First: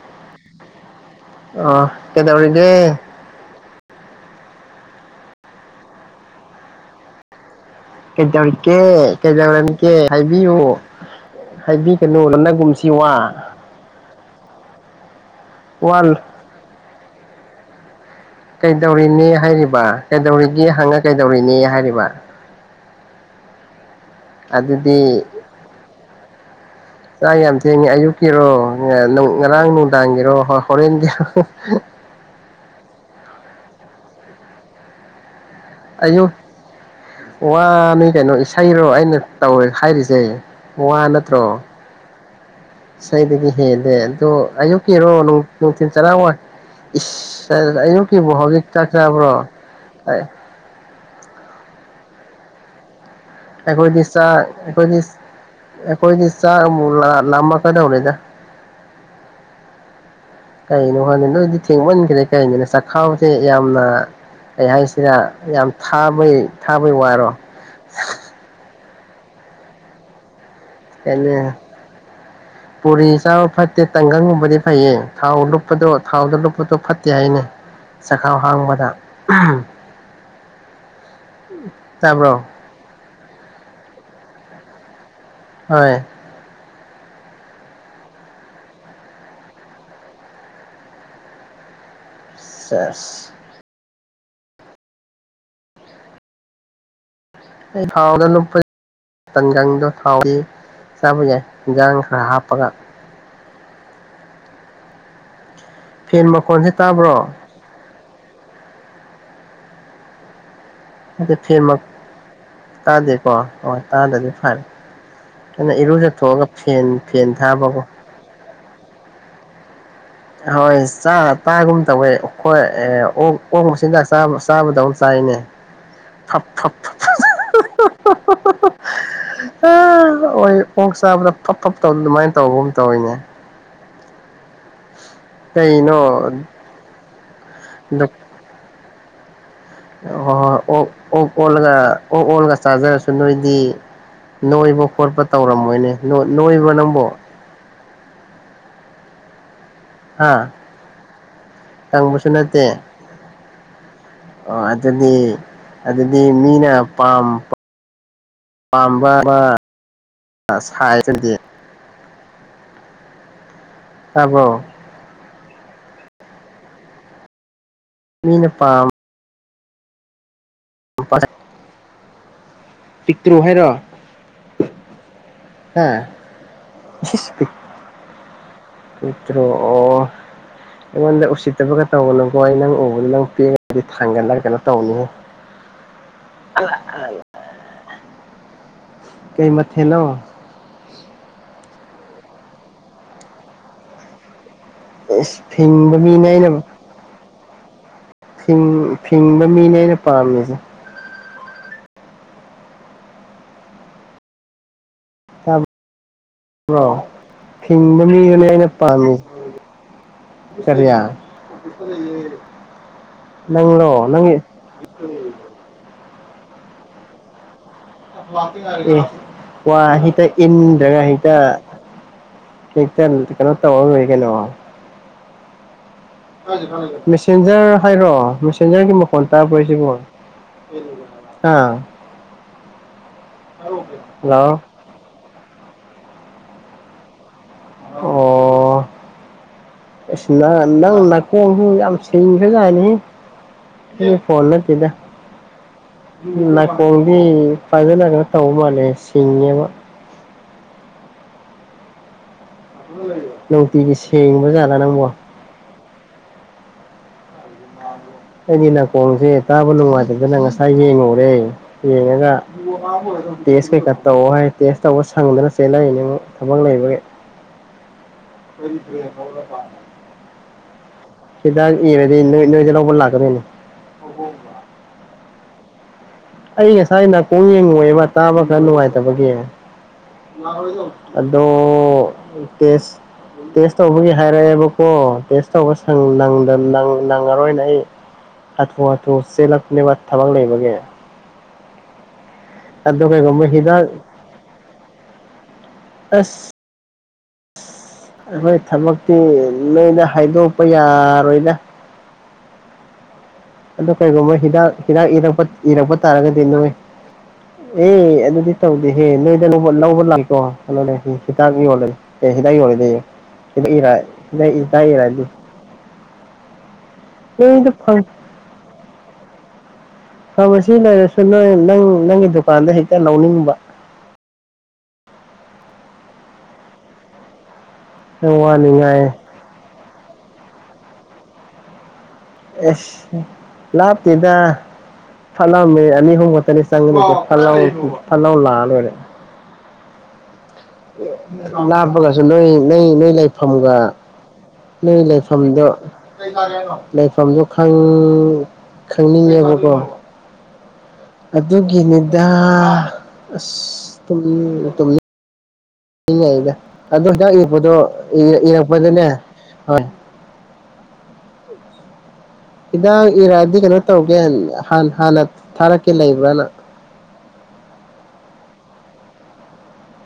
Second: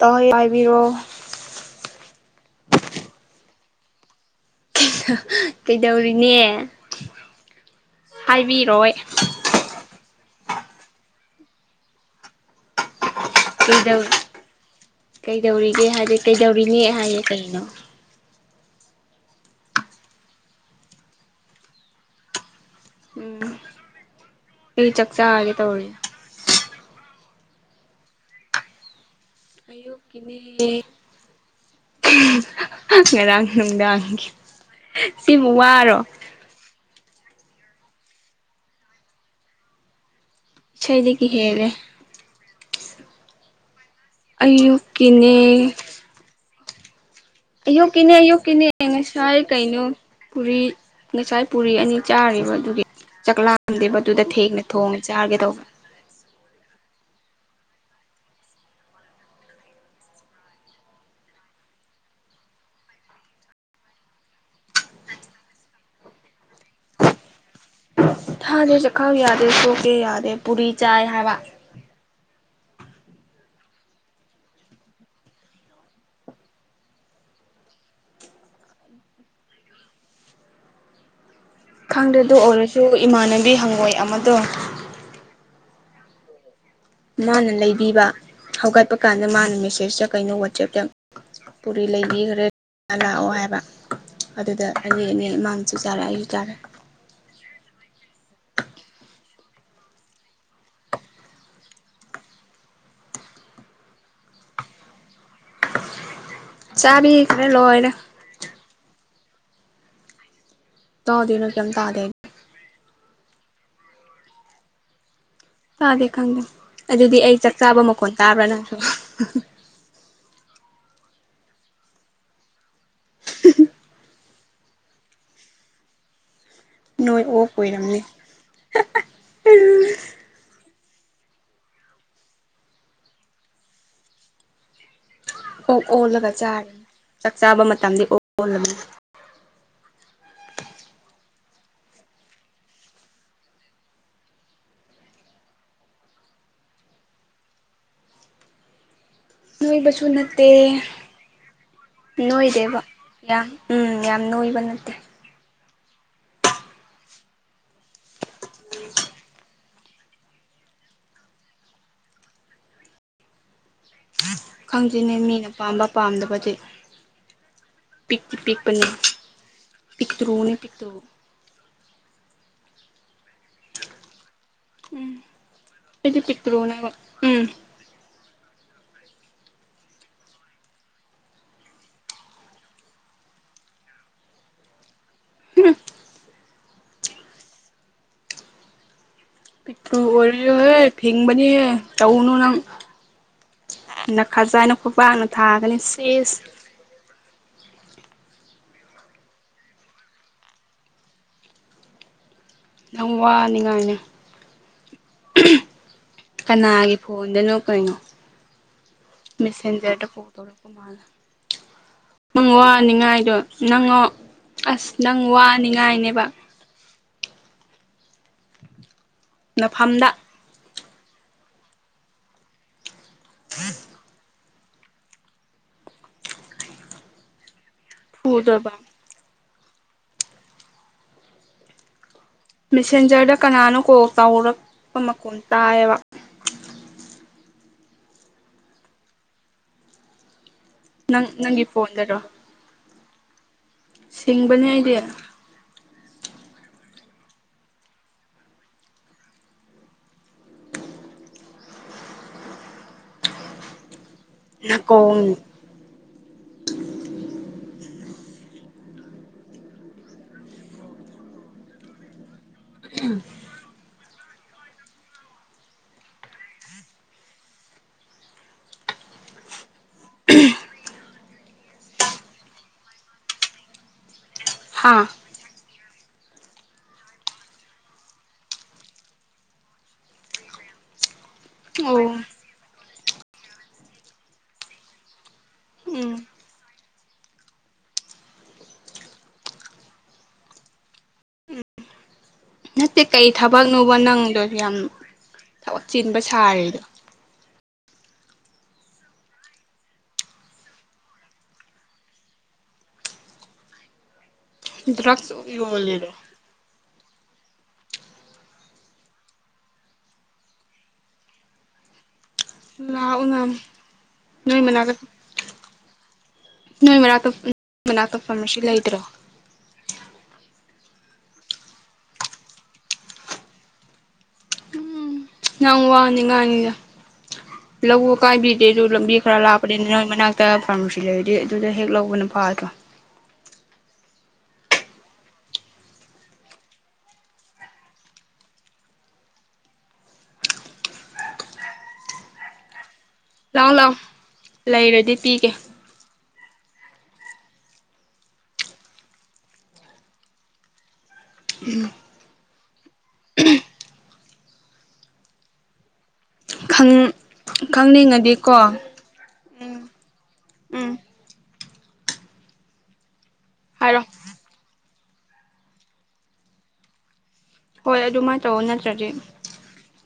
ꯇꯧꯍ‌ꯩ ꯍꯥꯏꯕꯤꯔꯣ ꯑꯥ ꯀꯩꯗꯧꯔꯤꯒꯦ ꯀꯩꯗꯧꯔꯤꯅꯦ ꯀꯩꯗꯧꯔꯤꯒꯦ ꯍꯥꯏꯕꯤꯔꯣꯏ ꯀꯩꯗꯧꯔꯝꯃꯤꯒꯦ ꯍꯥꯢꯕꯤꯌꯨ ꯍꯥꯢꯕꯤꯒꯅꯨ ꯂꯣꯠꯅꯒꯨꯝꯁꯤ ꯋꯥ ꯀꯩꯗꯧꯔꯤ ꯀꯩꯗꯧꯔꯤꯒꯦ ꯋꯥ ꯍꯥꯢꯗ‌ꯦ ꯀꯩꯗꯧꯔꯤꯅꯦ ꯍꯥꯢꯌꯦ ꯀꯩꯅꯣ ꯀꯩꯗꯧꯔꯤꯅ‌ꯦ ꯍꯥꯢꯔꯤꯕ ꯀꯩꯗꯧꯔꯤꯒꯦ ꯍꯪꯉꯥꯒ ꯀꯩꯗꯧꯔꯤꯅꯦ ꯍꯥꯢꯔꯤꯕ ꯎꯝ ꯑꯩ ꯑꯗꯨꯗꯤ ꯆꯥꯛꯆꯥꯥꯒꯦ ꯇꯧꯔꯤ ꯆꯥꯛ ꯌꯥꯝ ꯊꯦꯡꯉꯦ ꯑꯌꯨꯛꯀꯤꯔꯣ ꯉꯔꯥꯡ ꯅꯨꯡꯗꯥꯡꯒꯤꯔꯣ ꯑꯌꯨꯛꯀꯤꯅꯦ ꯍꯣ ꯍꯣ ꯍꯣꯔꯦꯟꯒꯤꯔꯣ [unintelligible] ꯉꯔꯥꯡ ꯅꯨꯡꯗꯥꯡꯒꯤ ꯁꯤꯕꯨ ꯋꯥꯔꯣ ꯑꯩꯌꯨꯛ ꯋꯥꯅꯤ ꯀꯩꯅꯣ ꯏꯁꯩꯔꯣ ꯑꯩꯅ ꯇꯧꯋꯦ ꯍꯥꯏꯔꯤꯁꯦ ꯋꯥ ꯏꯁꯩꯗꯒꯤ ꯅꯠꯇ꯭ꯔꯣ ꯍꯦꯜꯂꯦ ꯏꯁꯩꯗꯒꯤ ꯍꯦꯜꯂꯦ ꯑꯗꯣ ꯑꯌꯨꯛꯀꯤꯔꯣ ꯑꯌꯨꯛꯀꯤꯅꯦ ꯅꯨꯡ ꯅꯨꯡꯊꯤꯜ ꯆꯔꯥꯋꯥꯟ ꯏꯁ ꯑꯌꯨꯛꯀꯤꯅꯦ ꯑꯌꯨꯛꯀꯤꯕꯨ ꯍꯧꯖꯤꯛ ꯑꯌꯨꯛꯀꯤꯅꯦ ꯆꯥꯛꯆꯕ꯭ꯔꯣ ꯄꯨꯔꯤ ꯉꯁꯥꯢ ꯄꯨꯔꯤ ꯑꯅꯤ ꯆꯥꯔꯤꯕ ꯑꯗꯨꯒꯤ ꯆꯥꯛꯂꯥꯝꯗꯦꯕ ꯑꯗꯨꯗ ꯊꯦꯡꯅ ꯊꯣꯡꯉ ꯆꯥꯒꯦ ꯇꯧꯕ ꯑꯩꯈꯣꯢꯗꯤ ꯆꯥꯛ ꯑꯃꯨꯛ ꯂꯥ ꯂꯥꯝꯃꯛ ꯀꯥꯗꯧꯔꯦꯗ ꯀꯩꯅꯣ ꯈꯪꯗꯦ ꯅꯣꯢꯗꯤ ꯊꯦꯡꯃꯟꯈ꯭ꯔꯦ ꯀꯩꯅꯣꯅꯦ ꯆꯥꯛꯈꯥꯎꯁꯦ ꯌꯥꯝꯅ ꯀꯩ ꯍꯥꯢꯁꯤꯔ ꯌꯥꯝ ꯊꯥꯕꯩ ꯊꯥꯕꯩ ꯋꯥꯔꯣ ꯊꯥꯗꯦ ꯆꯥꯛꯈꯥꯎ ꯌꯥꯗꯦ [unintelligible] ꯄꯨꯔꯤ ꯆꯥꯏ ꯍꯥꯏꯕ [unintelligible] ꯄꯨꯔꯤ ꯆꯥꯕ ꯐꯠꯇꯦ ꯇꯪꯒꯪꯒꯨꯝꯕꯗꯤ ꯐꯩꯌꯦ ꯊꯥꯎ ꯂꯨꯞꯄꯗꯣ ꯊꯥꯎꯗ ꯂꯨꯞꯄꯗꯣ ꯐꯠꯇꯦ ꯍꯥꯢꯅꯦ꯫ ꯆꯈꯥꯎ ꯍꯥꯡꯕꯗ ꯑꯍꯝ ꯈꯪꯗꯦ ꯗꯨ ꯑꯣꯢꯔꯁꯨ ꯏꯃꯥꯟꯅꯕꯤ ꯍꯪꯉꯣꯢ ꯑꯃꯗꯣ ꯍꯣꯢ ꯃꯥꯅ ꯂꯩꯕꯤꯕ ꯍꯧꯒꯠꯄ ꯀꯥꯟꯗ ꯃꯥꯅ ꯃꯦꯁꯦꯁꯇ ꯀꯩꯅꯣ ꯋꯥꯆꯦꯞꯇ ꯄꯨꯔꯤ ꯂꯩꯕꯤꯒꯔꯦ ꯂꯥꯛꯑꯣ ꯁꯦꯁ ꯍꯥꯢꯕ ꯑꯗꯨꯗ ꯑꯩꯅꯤ ꯑꯅꯤ ꯃꯥꯅꯁꯨ ꯆꯥꯔꯦ ꯑꯩꯁꯨ ꯆꯥꯔꯦ ꯑꯩ ꯐꯥꯎꯗ ꯅꯨꯄꯤ ꯇꯟꯒꯪꯗꯣ ꯊꯥꯎꯒꯤ ꯆꯥꯕ ꯌꯥꯢ ꯏꯟꯖꯥꯡ ꯈꯔ ꯍꯥꯞꯄꯒ꯫ ꯐꯦꯟ ꯃꯈꯣꯟꯁꯦ ꯇꯥꯕ꯭ꯔꯣ [unintelligible] ꯂꯣꯢꯔꯦ ꯅꯠꯇꯦ ꯇꯥꯗꯣꯏꯅꯣ ꯐꯦꯟ ꯀꯩꯝ ꯃ ꯇꯥꯗꯦ ꯇꯥꯗꯦꯀꯣ ꯍꯣꯢ ꯇꯥꯗ꯭ꯔꯥꯗꯤ ꯐꯔꯦ ꯑꯩꯅ ꯇꯥꯗꯦ ꯈꯪꯗꯦ ꯏꯔꯨꯖꯊꯣꯛꯑꯒ ꯐꯦꯟ ꯑꯗꯨꯗꯤ ꯐꯦꯟ ꯑꯩ ꯆꯥꯛ ꯆꯥꯕ ꯊꯥꯕꯀꯣ ꯃꯈꯣꯟ ꯇꯥꯕ꯭ꯔꯥ ꯅꯪꯁꯨ ꯍꯣꯢ ꯆꯥꯔ ꯇꯥꯒꯨꯝ ꯇꯧꯋꯦ ꯍꯣꯢ ꯑꯦ ꯑꯣꯛ ꯑꯣꯛ ꯃꯆꯤꯟꯖꯥꯛ ꯆꯥꯥꯕ ꯆꯥꯕꯗꯧ ꯆꯥꯢꯅꯦ ꯈꯞ ꯈꯞ ꯅꯣꯢ ꯑꯣꯛ ꯀꯣꯢꯔꯝꯅꯤ [unintelligible] ꯑꯣꯢ ꯑꯣꯛ ꯆꯥꯕꯗ ꯈꯞ ꯈꯞ ꯇꯧꯕ ꯑꯗꯨꯃꯥꯢꯟ ꯇꯧꯕꯒꯨꯝ ꯇꯧꯋꯤꯅꯦ ꯑꯣꯛ ꯀꯩꯅꯣ ꯑꯣꯜꯂꯒ ꯍꯣꯏ ꯆꯥꯛ ꯆꯥꯛ ꯆꯥꯕ ꯃꯇꯝꯗꯤ ꯑꯣꯛ ꯑꯣꯜꯂꯅꯤ ꯍꯣꯢ ꯍꯣꯢ ꯑꯣꯛ ꯑꯣꯛ ꯑꯣꯜꯂꯒ ꯑꯣꯛ ꯑꯣꯜꯂꯒ ꯆꯥꯖꯔꯁꯨ ꯅꯣꯢꯗꯤ ꯅꯣꯢꯕ ꯈꯣꯠꯄ ꯇꯧꯔꯝꯃꯣꯢꯅꯦ ꯅꯣꯢ ꯅꯣꯢꯕ꯭ꯔꯣ ꯅꯪꯕꯣ ꯅꯣꯢꯕꯁꯨ ꯍꯥ ꯅꯠꯇꯦ ꯀꯪꯕꯁꯨ ꯅꯠꯇꯦ ꯅꯣꯢꯗꯦꯕ ꯌꯥꯝ ꯎꯝ ꯌꯥꯝ ꯑꯣ ꯅꯣꯢꯕ ꯅꯠꯇꯦ ꯑꯗꯨꯗꯤ ꯑꯗꯨꯗꯤ ꯃꯤꯅ ꯄꯥꯝ ꯄꯥꯝꯕ ꯕ [unintelligible] ꯇꯥꯕ꯭ꯔꯣ ꯈꯪꯗ꯭ꯔꯤꯅꯦ ꯃꯤꯅ ꯄꯥꯝꯕ ꯄꯥꯝꯗꯕꯗꯤ ꯄꯤꯛꯇꯤ ꯃꯤꯅ ꯄꯤꯛꯄꯅꯤ ꯄꯥꯝ ꯄꯤꯛꯇ꯭ꯔꯨꯅꯤ ꯄꯤꯛꯇ꯭ꯔꯨ [unintelligible] ꯇ꯭ꯔꯨ ꯍꯥꯢꯔꯣ ꯍꯥ ꯑꯩꯗꯤ ꯄꯤꯛꯇ꯭ꯔꯨꯅꯦꯕ ꯎꯝ [unintelligible] ꯇ꯭ꯔꯣ ꯑꯣ ꯑꯩꯉꯣꯟꯗ ꯎꯁꯤꯠꯇꯕꯒ ꯇꯧꯒꯅꯨꯀꯣ ꯑꯩ ꯅꯪ ꯎꯕꯗ ꯅꯪ [unintelligible] ꯊꯥꯡꯒꯠꯂ ꯀꯩꯅꯣ ꯇꯧꯅꯤ [unintelligible] [unintelligible] ꯀꯩ ꯄꯨ ꯃꯊꯦꯜꯅꯣ ꯑꯣꯢ [unintelligible] ꯐꯤꯡꯕꯅꯤꯌꯦ ꯇꯧꯅꯨ ꯅꯪ ꯅꯦꯈꯖꯥꯏꯅ ꯈꯨꯄꯥꯛꯅ ꯏꯁ ꯊꯥꯒꯅꯤ ꯐꯤꯡꯕ ꯃꯤꯅꯦ ꯁꯤꯁ ꯑꯩꯅ ꯐꯤꯡ ꯐꯤꯡꯕ ꯃꯤꯅꯦ ꯑꯩꯅ ꯄꯥꯝꯃꯤꯖꯦ ꯌꯥꯝ ꯋꯥꯅꯤꯡꯉꯥꯢꯅꯦ [unintelligible] ꯇꯥꯕ꯭ꯔꯣ ꯀꯅꯥꯒꯤ ꯐꯣꯟꯗꯅꯣ ꯀꯩꯅꯣ ꯐꯤꯡꯕ ꯃꯤꯗꯨꯅꯦ ꯑꯩꯅ ꯄꯥꯝꯃꯤ ꯃꯦꯁꯦꯟꯖꯔꯗ ꯀꯣꯜ ꯇꯧꯔꯛꯄ ꯀꯔꯤ ꯃꯥꯅ ꯅꯪ ꯋꯥꯅꯤꯡꯉꯥꯢꯗꯣ ꯅꯪ ꯅꯪꯂꯣ ꯑꯣ ꯅꯪꯒꯤ ꯑꯁ ꯅꯪ ꯋꯥꯅꯤꯡꯉꯥꯢꯅꯦꯕ [unintelligible] ꯑꯦ ꯋꯥ ꯅꯐꯝꯗ [unintelligible] ꯏꯟꯗ꯭ꯔꯒ ꯍꯦꯛꯇ ꯍꯦꯛꯇ ꯀꯩꯅꯣ ꯇꯧꯔ ꯂꯣꯢꯔꯦ ꯀꯩꯅꯣ ꯃꯦꯁꯦꯟꯖꯔ ꯍꯥꯏꯔꯣ ꯐꯨꯗꯣꯏꯕ ꯃꯦꯁꯦꯟꯖꯔꯒꯤ ꯃ ꯐꯣꯟ ꯄꯥꯢꯔꯛꯄ꯭ꯔꯣ ꯁꯤꯕꯣ ꯍꯥ ꯃꯦꯁꯦꯟꯖꯔꯗ ꯀꯅꯥꯅꯣ ꯀꯣꯜ ꯍꯜꯂꯣ ꯇꯧꯔꯛꯄ ꯃꯈꯣꯟ ꯇꯥꯏꯌꯦꯕ ꯑꯣ ꯑꯁ ꯅꯪ ꯅꯪ ꯅꯪꯒꯤ ꯅꯥꯀꯣꯡꯗꯣ ꯌꯥꯝ ꯐꯣꯟꯗꯔꯣ ꯁꯤꯡ ꯕꯦꯔꯥꯅꯤ ꯑꯩꯒꯤ ꯐꯣꯟ ꯁꯤꯡꯕꯅꯦ ꯅꯠꯇꯦꯗ ꯑꯩꯗꯤ ꯅꯥꯀꯣꯡꯗꯤ ꯐꯖꯅ ꯀꯩꯅꯣ ꯇꯧꯕ ꯃꯥꯜꯂꯦ ꯁꯤꯡꯉꯦꯕ ꯅꯨꯡꯇꯤꯒꯤ ꯁꯦꯡꯕ ꯖꯥꯠꯂ ꯅꯪꯕꯣ ꯅꯥꯀꯣꯡ ꯑꯩꯗꯤ ꯅꯥꯀꯣꯡꯖꯦ ꯇꯥꯕ ꯅꯨꯡꯉꯥꯏꯇꯗꯅ ꯉꯁꯥꯏ ꯌꯦꯡꯉꯨꯔꯦ ꯌꯦꯡꯉꯒ ꯇꯦꯁ ꯀꯩꯀꯥ ꯇꯧ ꯍꯥꯏ ꯇꯦꯁ ꯇꯧꯕ ꯁꯪꯗꯅ ꯆꯦꯂꯛꯏꯅꯦ ꯊꯕꯛ ꯂꯩꯕꯒꯤ [unintelligible] ꯍꯤꯗꯥꯛ ꯏꯔꯗꯤ ꯅꯣꯢ ꯅꯣꯢꯗ ꯂꯧꯕ ꯂꯥꯛꯀꯗꯣꯢꯅꯦ [unintelligible] ꯍꯥꯥ ꯑꯩꯗꯤ ꯉꯁꯥꯏ ꯅꯥꯀꯣꯡ ꯌꯦꯡꯉꯨꯔꯦꯕ ꯇꯥꯕ ꯈꯔ ꯅꯨꯡꯉꯥꯏꯇꯕꯒꯤ ꯑꯗꯣ ꯑꯣ ꯏ ꯇꯦꯁ ꯇꯦꯁ ꯇꯧꯕꯒꯤ ꯍꯥꯏꯔꯛꯑꯦꯕꯀꯣ ꯇꯦꯁ ꯇꯧꯕ ꯁꯪ ꯎꯝ ꯅꯪ ꯅꯪ ꯅꯪꯉꯔꯣꯏꯅꯥ ꯑꯩ ꯍꯥꯊꯨ ꯍꯥꯊꯨ ꯆꯦꯜꯂꯛꯄꯅꯦꯕ ꯊꯕꯛ ꯂꯩꯕꯒꯤ ꯅꯠꯇꯦ ꯑꯗꯨ ꯀꯩ ꯀꯩꯒꯨꯝꯕ ꯍꯤꯗꯥꯛ ꯊꯕꯛꯅꯣꯕ ꯅꯪꯗꯣ ꯌꯥꯝ ꯊꯕꯛ ꯆꯤꯟꯕ ꯑꯁ ꯁꯥꯔꯤꯗꯣ ꯑꯩꯈꯣꯏ ꯊꯕꯛꯇꯤ ꯅꯣꯏꯗ ꯍꯥꯏꯗꯣꯛꯄ ꯌꯥꯔꯣꯏꯗ ꯑꯗꯨ ꯀꯩꯒꯨꯝꯕ ꯍꯤꯗꯥꯛ ꯍꯤꯗꯥꯛ ꯗ꯭ꯔꯛꯁ ꯏꯔꯛꯄ ꯏꯔꯛꯄ ꯌꯣꯜꯂꯤꯔꯣ ꯇꯥꯔꯒꯗꯤ ꯅꯣꯏ ꯑꯦ ꯑꯗꯨꯗꯤ ꯇꯧꯗꯦꯍꯦ ꯅꯣꯏꯗ ꯂꯧꯕ ꯂꯧꯕ ꯂꯥꯛꯀꯦꯀꯣ ꯀꯩꯅꯣꯅꯦ ꯅꯤꯁꯤꯀꯥꯖꯨ ꯌꯣꯜꯂꯦ ꯑꯦ ꯍꯤꯗꯥꯛ ꯌꯣꯜꯂꯗꯤ ꯂꯥꯛꯎꯅ ꯏꯗꯛ ꯏꯔꯥꯏ ꯍꯤꯗꯥꯛ ꯏ ꯅꯣꯏ ꯃꯅꯥꯛꯇ ꯆꯥꯒꯦꯔꯗꯤ ꯅꯣꯏ ꯃꯅꯥꯛꯇꯣ ꯎꯝ ꯅꯣꯏꯗ ꯃꯅꯥꯛꯇꯣ ꯐꯥꯔꯃꯥꯁꯤ ꯂꯩꯇ꯭ꯔꯣ ꯐꯔꯃꯁꯤ ꯂꯩꯔꯁꯨ ꯅꯣꯏ ꯅꯪ ꯅꯪꯒꯤ ꯗꯨꯀꯥꯟꯗ ꯍꯦꯛꯇ ꯂꯧꯅꯤꯡꯕ ꯅꯡ ꯋꯥꯅꯤ ꯉꯥꯏꯅꯤꯗ ꯂꯧꯋꯣ ꯅꯪ ꯋꯥꯅꯤ ꯀꯥꯏꯕꯤꯗꯦꯁꯨ ꯉꯥꯏ ꯂꯝꯕꯤ ꯈꯔ ꯂꯥꯞ ꯄꯅꯤ ꯅꯣꯏ ꯃꯅꯥꯛꯇ ꯐꯥꯔꯃꯥꯁꯤ ꯂꯩꯔꯗꯤ ꯑꯗꯨꯗ ꯍꯦꯛ ꯂꯧꯕꯅ ꯐꯗ꯭ꯔꯣ ꯑꯦꯁ ꯍꯨꯝ ꯂꯥꯞꯇꯦꯗ ꯐꯠꯂꯝꯃꯤ ꯑꯅꯤ ꯑꯍꯨꯝ ꯈꯛꯇꯅꯤ ꯆꯪꯒꯅꯤꯗ ꯐꯠꯂꯥꯎ ꯅꯪ ꯀꯩꯗꯩꯅꯣꯕ ꯐꯠꯂꯥꯎ ꯐꯠꯂꯥꯎ ꯂꯥꯛꯑ ꯂꯣꯏꯔꯦ ꯂꯥꯞꯄꯒꯁꯨ ꯅꯣꯏ ꯅꯣꯏ ꯅꯣꯏ ꯂꯩ ꯂꯥꯛꯑꯣ ꯐꯝꯒ ꯂꯥꯛꯑꯣ ꯅꯣꯢ ꯂꯩꯔꯗꯤ ꯄꯤꯒꯦ ꯂꯩꯐꯝꯗꯣ ꯀꯩ ꯆꯥꯒꯦ ꯍꯥꯏꯅꯣ ꯂꯩꯐꯝꯗꯣ ꯈꯪ ꯈꯪꯅꯤꯡꯉꯦꯕꯀꯣ ꯀꯩ ꯆꯥꯗꯣꯏꯅꯣ ꯍꯥꯏꯔꯛꯑꯣ ꯑꯗꯨꯒꯤꯅꯦ ꯌꯥ ꯑꯁ ꯇꯨꯝꯅꯤꯡꯒ ꯇꯨꯝꯅꯤꯡꯉꯛꯑꯦꯗ ꯑꯗꯣ ꯈꯪ ꯍꯤꯗꯥꯛ ꯏꯔꯛꯄꯗꯣ ꯏꯔꯛ ꯈꯪꯅꯤꯡꯉꯗꯤꯀꯣ ꯏꯔꯛꯄꯗꯅꯦ ꯎꯝ ꯍꯣꯏ ꯎꯝ [inaudible] ꯍꯤꯗꯥꯛ ꯏꯔꯛꯑꯗꯤ ꯀꯩꯅꯣ ꯍꯥꯏꯔꯣ ꯇꯧꯒꯦ ꯍꯥꯟ ꯍꯥꯟꯅ ꯊꯥꯔꯛꯀꯦ ꯂꯩꯕ꯭ꯔꯅ ꯍꯣꯏ ꯑꯗꯨꯃꯥꯏꯅ ꯇꯧꯋꯣ ꯅꯠꯇ꯭ꯔꯗꯤ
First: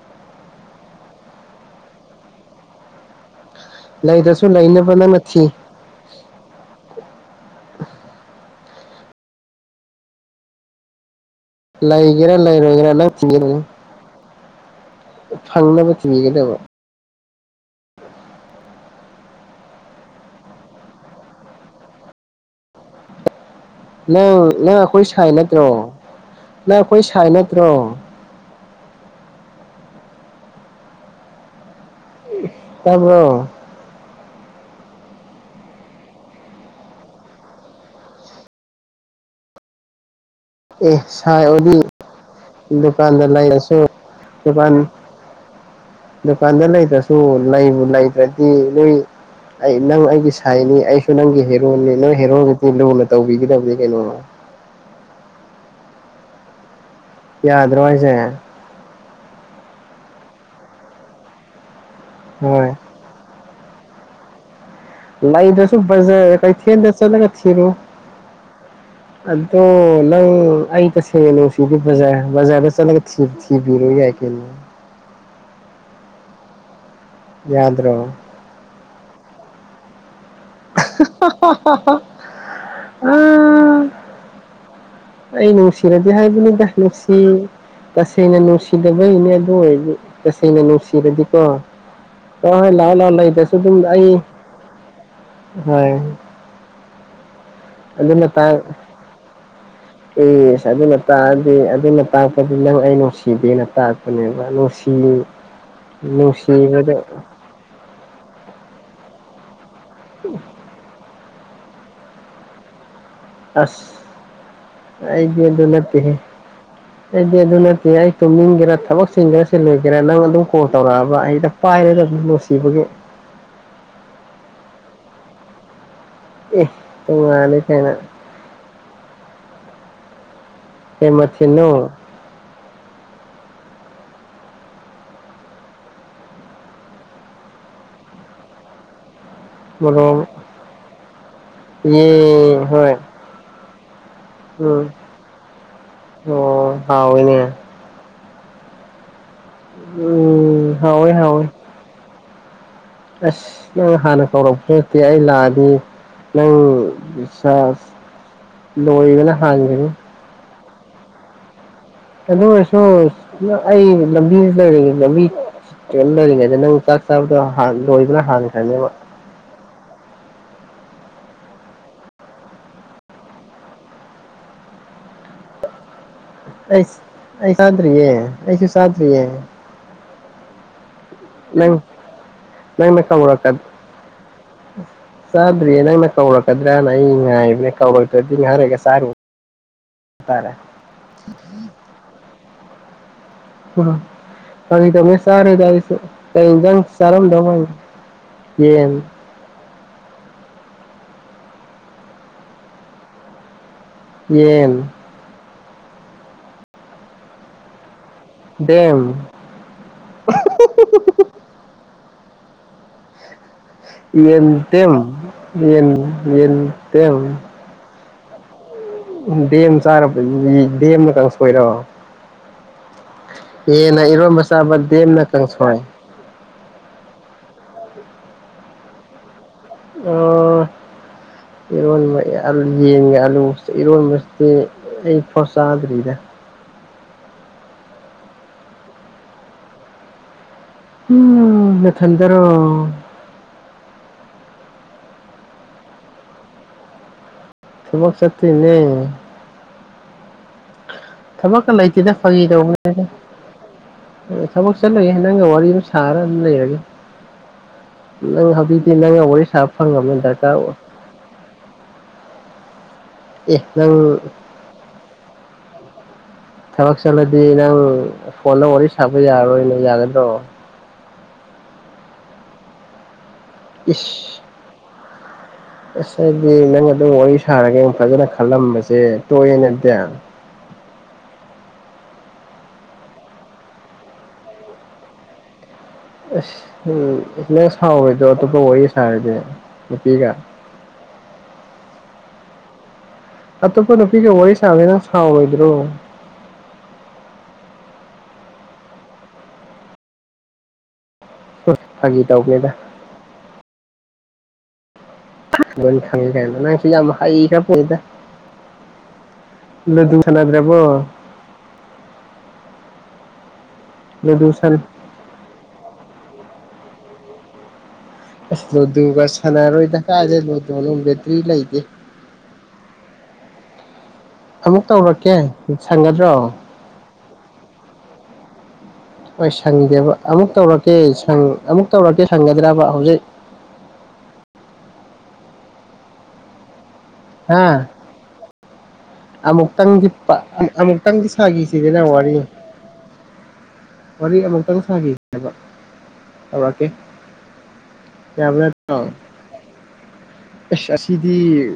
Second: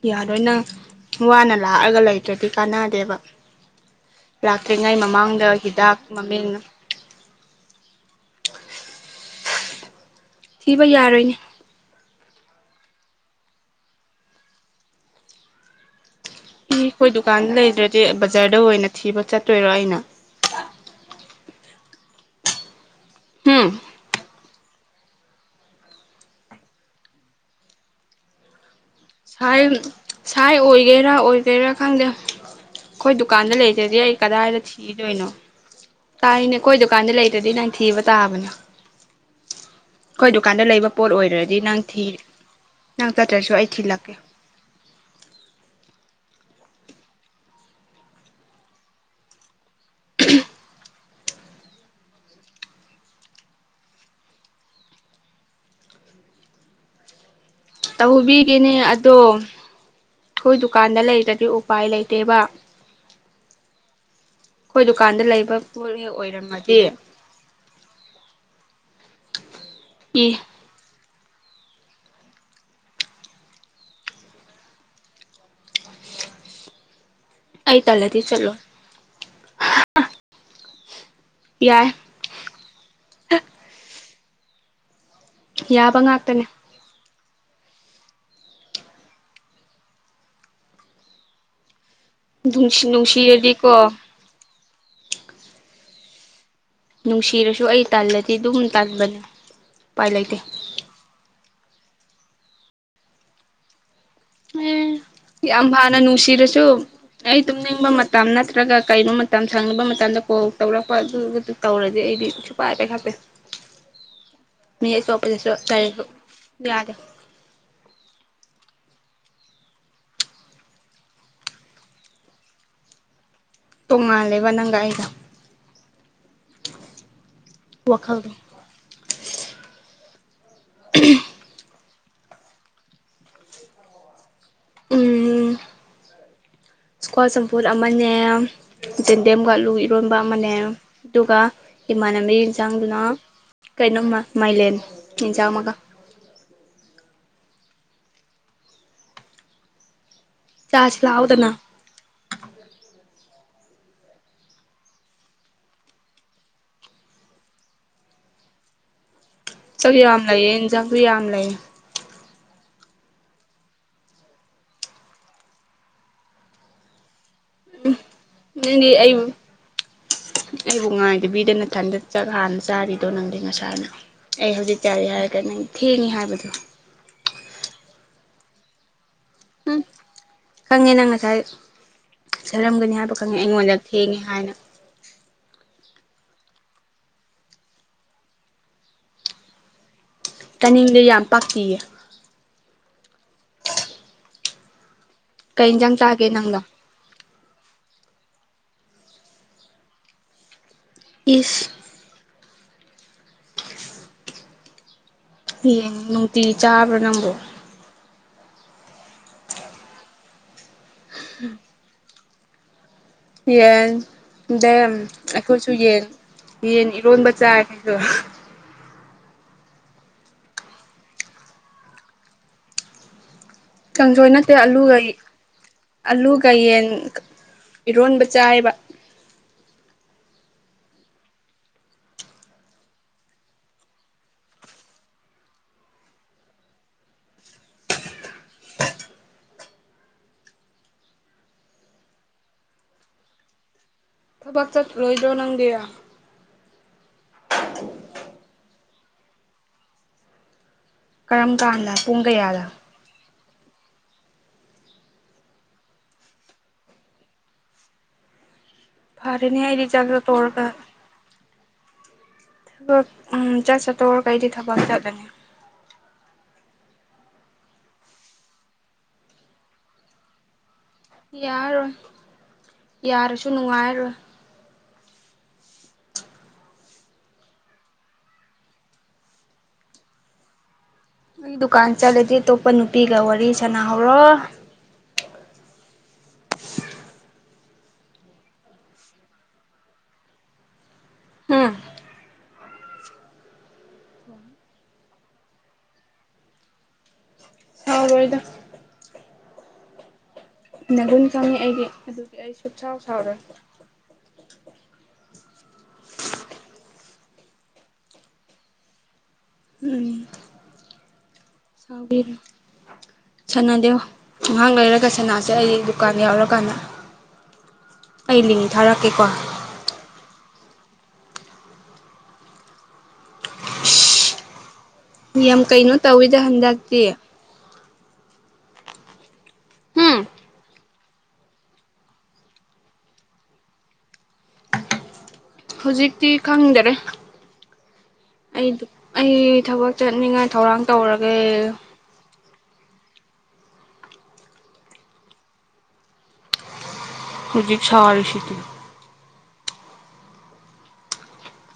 ꯌꯥꯔꯣꯏ ꯅꯪ ꯋꯥꯅ ꯂꯥꯛꯑꯒ ꯂꯩꯇ꯭ꯔꯗꯤ ꯀꯥꯟꯅꯗꯦꯕ ꯂꯩꯗ꯭ꯔꯁꯨ ꯂꯩꯅꯕ ꯂꯥꯛꯇ꯭ꯔꯤꯉꯩ ꯅꯪꯅ ꯊꯤ ꯃꯃꯥꯡꯗ ꯍꯤꯗꯥꯛ ꯃꯃꯤꯡ ꯊꯤꯕ ꯌꯥꯔꯣꯏꯅꯦ ꯂꯩꯒꯦꯔꯥ ꯂꯩꯔꯣꯏꯒꯦꯔꯥ ꯅꯪ ꯊꯤꯕꯤꯅꯨ ꯐꯪꯅꯕ ꯊꯤꯕꯤꯒꯗꯕ ꯏ ꯑꯩꯈꯣꯏ ꯗꯨꯀꯥꯟꯗ ꯂꯩꯇ꯭ꯔꯗꯤ ꯕꯖꯥꯔꯗ ꯑꯣꯏꯅ ꯊꯤꯕ ꯆꯠꯇꯣꯏꯔꯣ ꯑꯩꯅ ꯍꯨꯝ ꯅꯪ ꯅꯪ ꯑꯩꯈꯣꯏ ꯁꯥꯏ ꯅꯠꯇ꯭ꯔꯣ ꯅꯪ ꯑꯈꯣꯏ ꯁꯥꯏ ꯅꯠꯇ꯭ꯔꯣ ꯁꯥꯏ ꯁꯥꯏ ꯑꯣꯏꯒꯦꯔꯥ ꯑꯣꯏꯗ꯭ꯔꯤꯔꯥ ꯈꯪꯗꯦ ꯑꯩꯈꯣꯏ ꯇꯥꯕ꯭ꯔꯣ ꯗꯨꯀꯥꯟꯗ ꯂꯩ ꯗꯤ ꯑꯩ ꯀꯗꯥꯏꯗ ꯊꯤꯗꯣꯏꯅꯣ ꯇꯥꯏꯅꯦ ꯑꯩꯈꯣꯏ ꯗꯨꯀꯥꯟꯗ ꯂꯩꯇ꯭ꯔꯗꯤ ꯅꯪ ꯊꯤꯕ ꯇꯥꯕꯅꯤ ꯑꯩꯈꯣꯏ ꯗꯨꯀꯥꯟꯗ ꯂꯩꯕ ꯑꯦ ꯄꯣꯠ ꯁꯥꯏ ꯑꯣꯏꯗ꯭ꯔꯗꯤ ꯑꯣꯏꯗꯤ ꯅꯪ ꯊꯤ ꯅꯪ ꯗꯨꯀꯥꯟꯗ ꯆꯠꯇ꯭ꯔꯁꯨ ꯑꯩ ꯂꯩꯔꯁꯨ ꯊꯤꯜꯂꯛꯀꯦ ꯗꯨꯀꯥꯟ ꯗꯨꯀꯥꯟꯗ ꯂꯩꯇ꯭ꯔꯁꯨ ꯂꯩꯕꯨ ꯂꯩꯗ꯭ꯔꯗꯤ ꯅꯣꯏ ꯑꯩ ꯅꯪ ꯑꯩꯒꯤ ꯁꯥꯏꯅꯤ ꯑꯩ ꯅꯪꯒꯤ ꯍꯦꯔꯣꯅꯦ ꯅꯣꯢ ꯍꯦꯔꯣꯗꯗꯤ ꯂꯨꯅ ꯇꯧꯕꯤꯒꯗꯕꯅꯦ ꯀꯩꯅꯣ ꯌꯥꯗ꯭ꯔꯣ ꯍꯥꯏꯁꯦ ꯀꯦꯅꯦ ꯑꯗꯣ ꯑꯩꯈꯣꯏ ꯗꯨꯀꯥꯟꯗ ꯂꯩꯇ꯭ꯔꯗꯤ ꯑꯣꯛ ꯄꯥꯏ ꯂꯩꯇꯦꯕ ꯍꯣꯏ ꯑꯩꯈꯣꯏ ꯗꯨꯀꯥꯟꯗ ꯂꯩꯕ ꯂꯩꯇ꯭ꯔꯁꯨ ꯄꯣꯠ ꯍꯦꯛ ꯕꯖꯥꯔ ꯑꯣꯏꯔꯝꯃꯗꯤ ꯀꯩꯊꯦꯟꯗ ꯆꯠꯂꯒ ꯊꯤꯔꯨ ꯑꯗꯣ ꯏ ꯅꯪ ꯑꯩ ꯇꯥꯁ ꯅꯪꯒꯤ ꯂꯣꯐꯤꯗꯤ ꯕꯖꯥꯔ ꯕꯖꯥꯔꯗ ꯆꯠꯂꯒ ꯊ ꯊꯤꯕꯤꯔꯨ ꯌꯥꯏ ꯀꯧꯅꯣ ꯑꯩ ꯌꯥꯗ꯭ꯔꯣ ꯇꯜꯂꯗꯤ ꯆꯠꯂꯣꯢ ꯌꯥꯏ [unintelligible] ꯑꯥ ꯑꯩ ꯌꯥꯕ ꯅꯨꯡꯁꯤꯔꯗꯤ ꯉꯥꯛꯇꯅꯦ ꯍꯥꯏꯕꯅꯤꯗ ꯅꯨꯡꯁꯤ ꯇꯁꯦꯡꯅ ꯅꯨꯡꯁꯤꯗꯕꯒꯤꯅꯦ ꯑꯗꯨ ꯑꯣꯏꯔꯗꯤ ꯇꯁꯦꯡꯅ ꯅꯨꯡꯁꯤꯔꯗꯤꯀꯣ ꯍꯣꯏ ꯍꯣꯏ ꯅꯨꯡꯁꯤ ꯂꯥꯛꯑꯣ ꯂꯥꯛꯑꯣ ꯂꯩꯇ꯭ꯔꯁꯨ ꯅꯨꯡꯁꯤꯔꯗꯤꯀꯣ ꯑꯗꯨꯝ ꯑꯩ ꯍꯣꯏ꯫ ꯅꯨꯡꯁꯤꯔꯁꯨ ꯑꯩ ꯑꯗꯨꯅ ꯇꯜꯂꯗꯤ ꯑꯗꯨꯝ ꯇꯥꯡ ꯇꯟꯕꯅꯦ ꯎꯄꯥꯏ ꯂꯩꯇꯦ꯫ ꯑꯦꯁ ꯑꯗꯨꯅ ꯇꯥꯛꯑꯗꯤ ꯑꯗꯨꯅ ꯇꯥꯛꯄꯗꯤ ꯅꯪ ꯑꯩ ꯅꯨꯡꯁꯤꯗꯦꯅ ꯇꯥꯛꯄꯅꯦꯕ ꯅꯨꯡꯁꯤ ꯑꯦ ꯌꯥꯝ ꯍꯥꯟꯅ ꯅꯨꯡꯁꯤꯔꯁꯨ ꯅꯨꯡꯁꯤꯕꯗ ꯑꯩ ꯇꯨꯝꯅꯤꯡꯕ ꯃꯇꯝ ꯅꯠꯇ꯭ꯔꯒ ꯀꯩ [unintelligible] ꯃꯇꯝ ꯁꯪꯗꯕ ꯃꯇꯝꯗ ꯀꯣꯜ ꯇꯧꯔꯛꯄ ꯑꯗꯨ [unintelligible] ꯇꯧꯔꯗꯤ ꯑꯩꯗꯤ ꯁꯨꯛꯄꯥꯏ ꯄꯥꯏꯈꯠꯇꯦ꯫ ꯑꯁ ꯃꯤ ꯑꯩꯗꯤ ꯑꯇꯣꯞꯄꯗꯁꯨ ꯑꯗꯨ ꯇꯧꯔꯁꯨ ꯅꯠꯇꯦꯍꯦ꯫ ꯌꯥꯗꯦ ꯑꯩꯗꯤ ꯑꯗꯨ ꯅꯠꯇꯦ ꯑꯩ ꯇꯨꯝꯅꯤꯡꯒꯦꯔꯥ ꯊꯕꯛ ꯆꯤꯟꯒꯦꯔ ꯆꯤꯜꯂꯣꯏꯒꯦꯔ ꯅꯪ ꯑꯗꯨꯝ ꯀꯣꯜ ꯇꯧꯔꯛꯑꯕ ꯑꯩꯗ ꯄꯥꯏꯔꯗꯕꯅꯦ ꯅꯨꯡꯁꯤꯕꯒꯤ꯫ ꯇꯣꯡꯉꯥꯜꯂꯦꯕ ꯅꯪꯒ ꯑꯩꯒ꯫ ꯑꯦ ꯇꯣꯡꯉꯥꯜꯂꯦ ꯋꯥꯈꯜꯗꯣ꯫ ꯀꯩ ꯃꯊꯦꯜꯅꯣ꯫ ꯎꯝ ꯁꯀ꯭ꯋꯥꯁ ꯆꯝꯐꯨꯠ ꯑꯃꯅꯦ꯫ ꯖꯦꯟꯗꯦꯝꯒ ꯑꯂꯨꯒ ꯏꯔꯣꯟꯕ ꯃꯣꯔꯣꯛ ꯑꯃꯅꯦ ꯑꯗꯨꯒ ꯌꯦ ꯏꯃꯥꯟꯅꯕꯤꯒꯤ ꯍꯣꯏ ꯍꯤꯟꯁꯥꯡꯗꯨꯅ ꯀꯩꯅꯣꯝꯃ ꯃꯥꯏꯂꯦꯟ ꯎꯝ ꯌꯦꯟꯖꯥꯡ ꯑꯃꯒ꯫ ꯑꯣ ꯍꯥꯎꯋꯦꯅꯦ꯫ ꯎꯝ꯫ ꯆꯥꯁꯤ ꯍꯥꯎꯋꯦ ꯍꯥꯎꯋꯦ ꯂꯥꯎꯗꯅ꯫ ꯑꯁ ꯅꯪꯅ ꯍꯥꯟꯅ ꯀꯧꯔꯛꯄꯁꯨ ꯅꯠꯇꯦ ꯑꯩ ꯂꯥꯛꯑꯗꯤ ꯅꯪ ꯁꯥꯁ ꯂꯣꯏꯕꯅ ꯍꯥꯟꯒꯅꯤ ꯆꯥꯛ ꯌꯥꯝ ꯂꯩꯌꯦ ꯌꯦꯟꯖꯥꯡꯁꯨ ꯌꯥꯝ ꯂꯩꯌꯦ꯫ ꯑꯗꯨ ꯑꯣꯏꯔꯁꯨ ꯅ ꯑꯩ ꯂꯝꯕꯤꯗ [unintelligible] ꯂꯝꯕꯤ [unintelligible] ꯅꯪ ꯆꯥꯛ ꯆꯥꯕꯗꯣ ꯎꯝ ꯂꯣꯏꯕꯅ ꯍꯥꯟꯈ꯭ꯔꯅꯦꯕ ꯅꯪꯗꯤ ꯑꯩꯕꯨ ꯑꯩꯕꯨ ꯉꯥꯏꯗꯕꯤꯗ ꯅꯊꯟꯗ ꯆꯥꯛ ꯍꯥꯟꯅ ꯆꯥꯔꯤꯗꯣ ꯅꯪꯗꯤ ꯉꯁꯥꯏꯅ꯫ ꯑꯩ ꯍꯧꯖꯤꯛ ꯆꯥꯔꯤ ꯍꯥꯏꯔꯒ ꯅꯪ ꯊꯦꯡꯉꯤ ꯍꯥꯏꯕꯗꯣ꯫ ꯑꯩꯁ ꯑꯩ ꯆꯥꯗ꯭ꯔꯤꯌꯦ ꯑꯩꯁꯨ ꯆꯥꯗ꯭ꯔꯤꯌꯦ꯫ ꯎꯝ꯫ ꯈꯪꯉꯦ ꯅꯪ ꯉꯁꯥꯏ ꯅꯪ ꯆꯥꯔꯝꯒꯅꯤ ꯅꯪꯅ ꯍꯥꯏꯕ ꯈꯪꯉꯦ ꯀꯧꯔꯛꯀ ꯑꯩꯉꯣꯟꯗ ꯊꯦꯡꯉꯦ ꯍꯥꯏꯅ ꯆꯥꯗ꯭ꯔꯤꯌꯦ ꯅꯪꯅ ꯀꯧꯔꯛꯀꯗ꯭ꯔꯅ ꯑꯩ ꯉꯥꯏꯕꯅꯦ ꯀꯧꯔꯛꯇ꯭ꯔꯗꯤ ꯉꯍꯥꯏꯔꯒ ꯆꯥꯔꯨ ꯇꯥꯔꯦ꯫ ꯇꯥꯅꯤꯡꯗꯦ ꯌꯥꯝ ꯄꯥꯛꯇꯤꯌꯦ꯫ [unintelligible] ꯐꯥꯒꯤ ꯇꯧꯅꯦ ꯆꯥꯔꯦꯗ ꯀꯩ ꯑꯩꯁꯨ ꯏꯟꯖꯥꯡ ꯆꯥꯒꯦ ꯀꯩ ꯅꯪꯗꯣ ꯏꯟꯁꯥꯡ ꯆꯥꯔꯝꯗꯧ ꯃꯥꯟ ꯌꯦꯟ꯫ ꯏꯁ꯫ ꯌꯦꯟ꯫ ꯌꯦꯟ ꯅꯨꯡꯇꯤꯒꯤ ꯆꯥꯕ꯭ꯔꯣ ꯅꯪꯕꯨ꯫ ꯗꯦꯝ꯫ [inaudible] ꯌꯦꯟ ꯗꯦꯝ ꯌꯦꯟꯗꯦꯝ ꯑꯩꯈꯣꯏꯁꯨ ꯌꯦꯟ ꯌꯦꯟ ꯏꯔꯣꯟꯕ ꯆꯥꯏ [unintelligible] ꯎ ꯗꯦꯝ ꯆꯥꯔꯕ ꯗꯦꯝ ꯀꯥꯡꯁꯣꯏꯔꯣ꯫ ꯌꯦꯟꯅ ꯀꯥꯡꯁꯣꯏ ꯏꯔꯣꯝꯕ ꯅꯠꯇꯦ ꯆꯥꯕ ꯑꯂꯨꯒ ꯗꯦꯝꯅ ꯀꯥꯡꯁꯣꯏ꯫ ꯑꯂꯨꯒ ꯌꯦꯟ ꯏꯔꯣꯟꯕ ꯆꯥꯏꯕ ꯑꯥ ꯏꯔꯣꯟꯕ ꯌꯦꯟꯒ ꯑꯂꯨꯒ ꯏꯔꯣꯟꯕꯁꯤꯗꯤ ꯑꯩ ꯐꯣꯆꯥꯗ꯭ꯔꯤꯗ ꯎꯝ ꯅꯊꯟꯗꯔꯣ ꯊꯕꯛ ꯆꯠꯂꯣꯏꯗ꯭ꯔꯣ ꯅꯪꯗꯤ ꯊꯕꯛ ꯆꯠꯇꯣꯏꯅꯦ ꯀꯔꯝ ꯊꯕꯛꯀ ꯀꯥꯟꯗ ꯂꯩꯇꯦꯗ ꯄꯨꯡ ꯐꯩꯒꯤ ꯀꯌꯥꯗ ꯇꯧꯕꯅꯦ ꯊꯕꯛ ꯆꯠꯂꯣꯏꯌꯦ ꯅꯪꯒ ꯋꯥꯔꯤ ꯑꯗꯨꯝ ꯁꯥꯔꯒ ꯑꯗꯨꯝ ꯂꯩꯔꯒꯦ ꯅꯪ ꯍꯧꯖꯤꯛꯇꯤ ꯅꯪꯒ ꯋꯥꯔꯤ ꯐꯔꯦꯅꯦ ꯁꯥꯕ ꯑꯩꯗꯤ ꯆꯥꯛ ꯐꯪꯉꯝꯅꯤꯅ ꯗꯔꯀꯥꯔ ꯆꯥꯇꯣꯛꯔꯒ ꯑꯣꯏ ꯑꯦ ꯆꯥꯛ ꯅꯪ ꯆꯥꯊꯣꯛꯑꯒꯥ ꯑꯩꯗꯤ ꯊꯕꯛ ꯆꯠꯂꯅꯤ ꯊꯕꯛ ꯆꯠꯂꯗꯤ ꯅꯪ ꯐꯣꯟꯗ ꯋꯥꯔꯤ ꯁꯥꯕ ꯌꯥꯔꯔꯣꯏꯅꯦ ꯌꯥꯒꯗ꯭ꯔꯣ ꯌꯥꯔꯣꯏ ꯌꯥꯔꯁꯨ ꯅꯨꯡꯉꯥꯏꯔꯣꯏ ꯏꯁ ꯑꯁ ꯑꯩꯗꯤ ꯅꯪ ꯑꯗꯨꯝ ꯋꯥꯔꯤ ꯁꯥꯔꯒꯦ ꯐꯖꯅ ꯈꯜꯂꯝꯕꯁꯦ ꯇꯣꯛꯑꯦꯅꯦ ꯑꯗꯨꯗꯤ ꯑꯩ ꯗꯨꯀꯥꯟ ꯆꯠꯂꯗꯤ ꯑꯇꯣꯞꯄ ꯅꯨꯄꯤꯒ ꯋꯥꯔꯤ ꯁꯥꯟꯅꯍꯧꯔꯣ ꯑꯁ ꯎꯝ ꯅꯪ ꯁꯥꯥꯎꯔꯣꯏꯗꯔꯣ ꯑꯇꯣꯞꯄ ꯋꯥꯔꯤ ꯁꯥꯔꯗꯤ ꯅꯨꯄꯤꯒ ꯎꯝ ꯑꯠꯇꯣꯞ ꯅꯨꯄꯤꯒ ꯋꯥꯔꯤ ꯁꯥꯒꯦ ꯅꯪ ꯁꯥꯥꯎꯔꯣꯏꯗ꯭ꯔꯣ ꯁꯥꯎꯔꯣꯏꯗ ꯅꯒꯨꯟ ꯈꯪꯉꯤ ꯑꯩꯗꯤ ꯐꯥꯒꯤ ꯑꯗꯨꯒꯤ ꯑꯩ ꯇꯧꯕꯅꯤꯗ ꯁꯨꯛꯁꯥꯎ ꯁꯥꯎꯔꯣꯏ ꯂꯣꯏ ꯈꯪꯉꯦ ꯀꯥꯏꯅꯥ ꯅꯪꯁꯨ ꯌꯥꯝ ꯍꯥꯏꯈ꯭ꯔꯄꯣꯠꯅꯤꯗ ꯂꯗꯨ ꯁꯥꯟꯅꯗ꯭ꯔꯕꯣ ꯁꯥꯎꯗꯦ ꯁꯥꯟꯅꯗꯦ ꯂꯨꯗꯨ ꯉꯍꯥꯛ ꯂꯩꯔꯒ ꯁꯅꯥ ꯆꯠꯂꯖꯤ ꯑꯩ ꯗꯨꯀꯥꯟ ꯌꯥꯎꯔꯀꯥꯟꯗ ꯑꯩ ꯂꯤꯡ ꯑꯁ ꯂꯨꯗꯨꯒ ꯊꯥꯔꯛꯀꯦꯀꯣ ꯁꯥꯟꯅꯔꯣꯏ ꯗ ꯀꯥꯥꯏꯗꯩ ꯂꯨꯗꯣꯅꯣ ꯕꯦꯇ꯭ꯔꯤ ꯂꯩꯇꯦ ꯑꯃꯨꯛ ꯇꯧꯔꯛꯀꯦ ꯁꯪꯒꯗ꯭ꯔꯣ ꯆꯛꯇꯤ ꯍꯣꯏ ꯁꯪꯗꯦꯕ ꯎꯝ ꯑꯃꯨꯛ ꯇꯧꯔꯛꯀꯦ ꯁꯡ ꯑꯃꯨꯛ ꯇꯧꯔꯛꯀꯦ ꯁꯪꯒꯗ꯭ꯔꯕ ꯍꯧꯖꯤꯛ ꯍꯧꯖꯤꯛꯇꯤ ꯈꯪꯗꯦꯗ ꯍꯥ ꯑꯩ ꯊꯕꯛ ꯑꯃꯨꯛꯇꯪꯗꯤ ꯄꯥ ꯆꯠꯅꯤꯡꯉꯥꯏ ꯊꯧꯔꯥꯡ ꯑꯃꯨꯛꯇꯪꯗꯤ ꯇꯧꯔꯒꯦ ꯁꯥꯈꯤꯁꯤꯗꯅ ꯋꯥꯔꯤ ꯋꯥꯔꯤ ꯑꯃꯨꯛꯇꯪ ꯁꯥꯈꯤ ꯍꯥꯏꯕ ꯇꯧꯔꯛꯇꯦ ꯍꯧꯖꯤꯛ ꯁꯥꯎꯔꯤꯁꯤꯗꯤ ꯑ ꯑꯁ ꯑꯁꯤꯗꯤ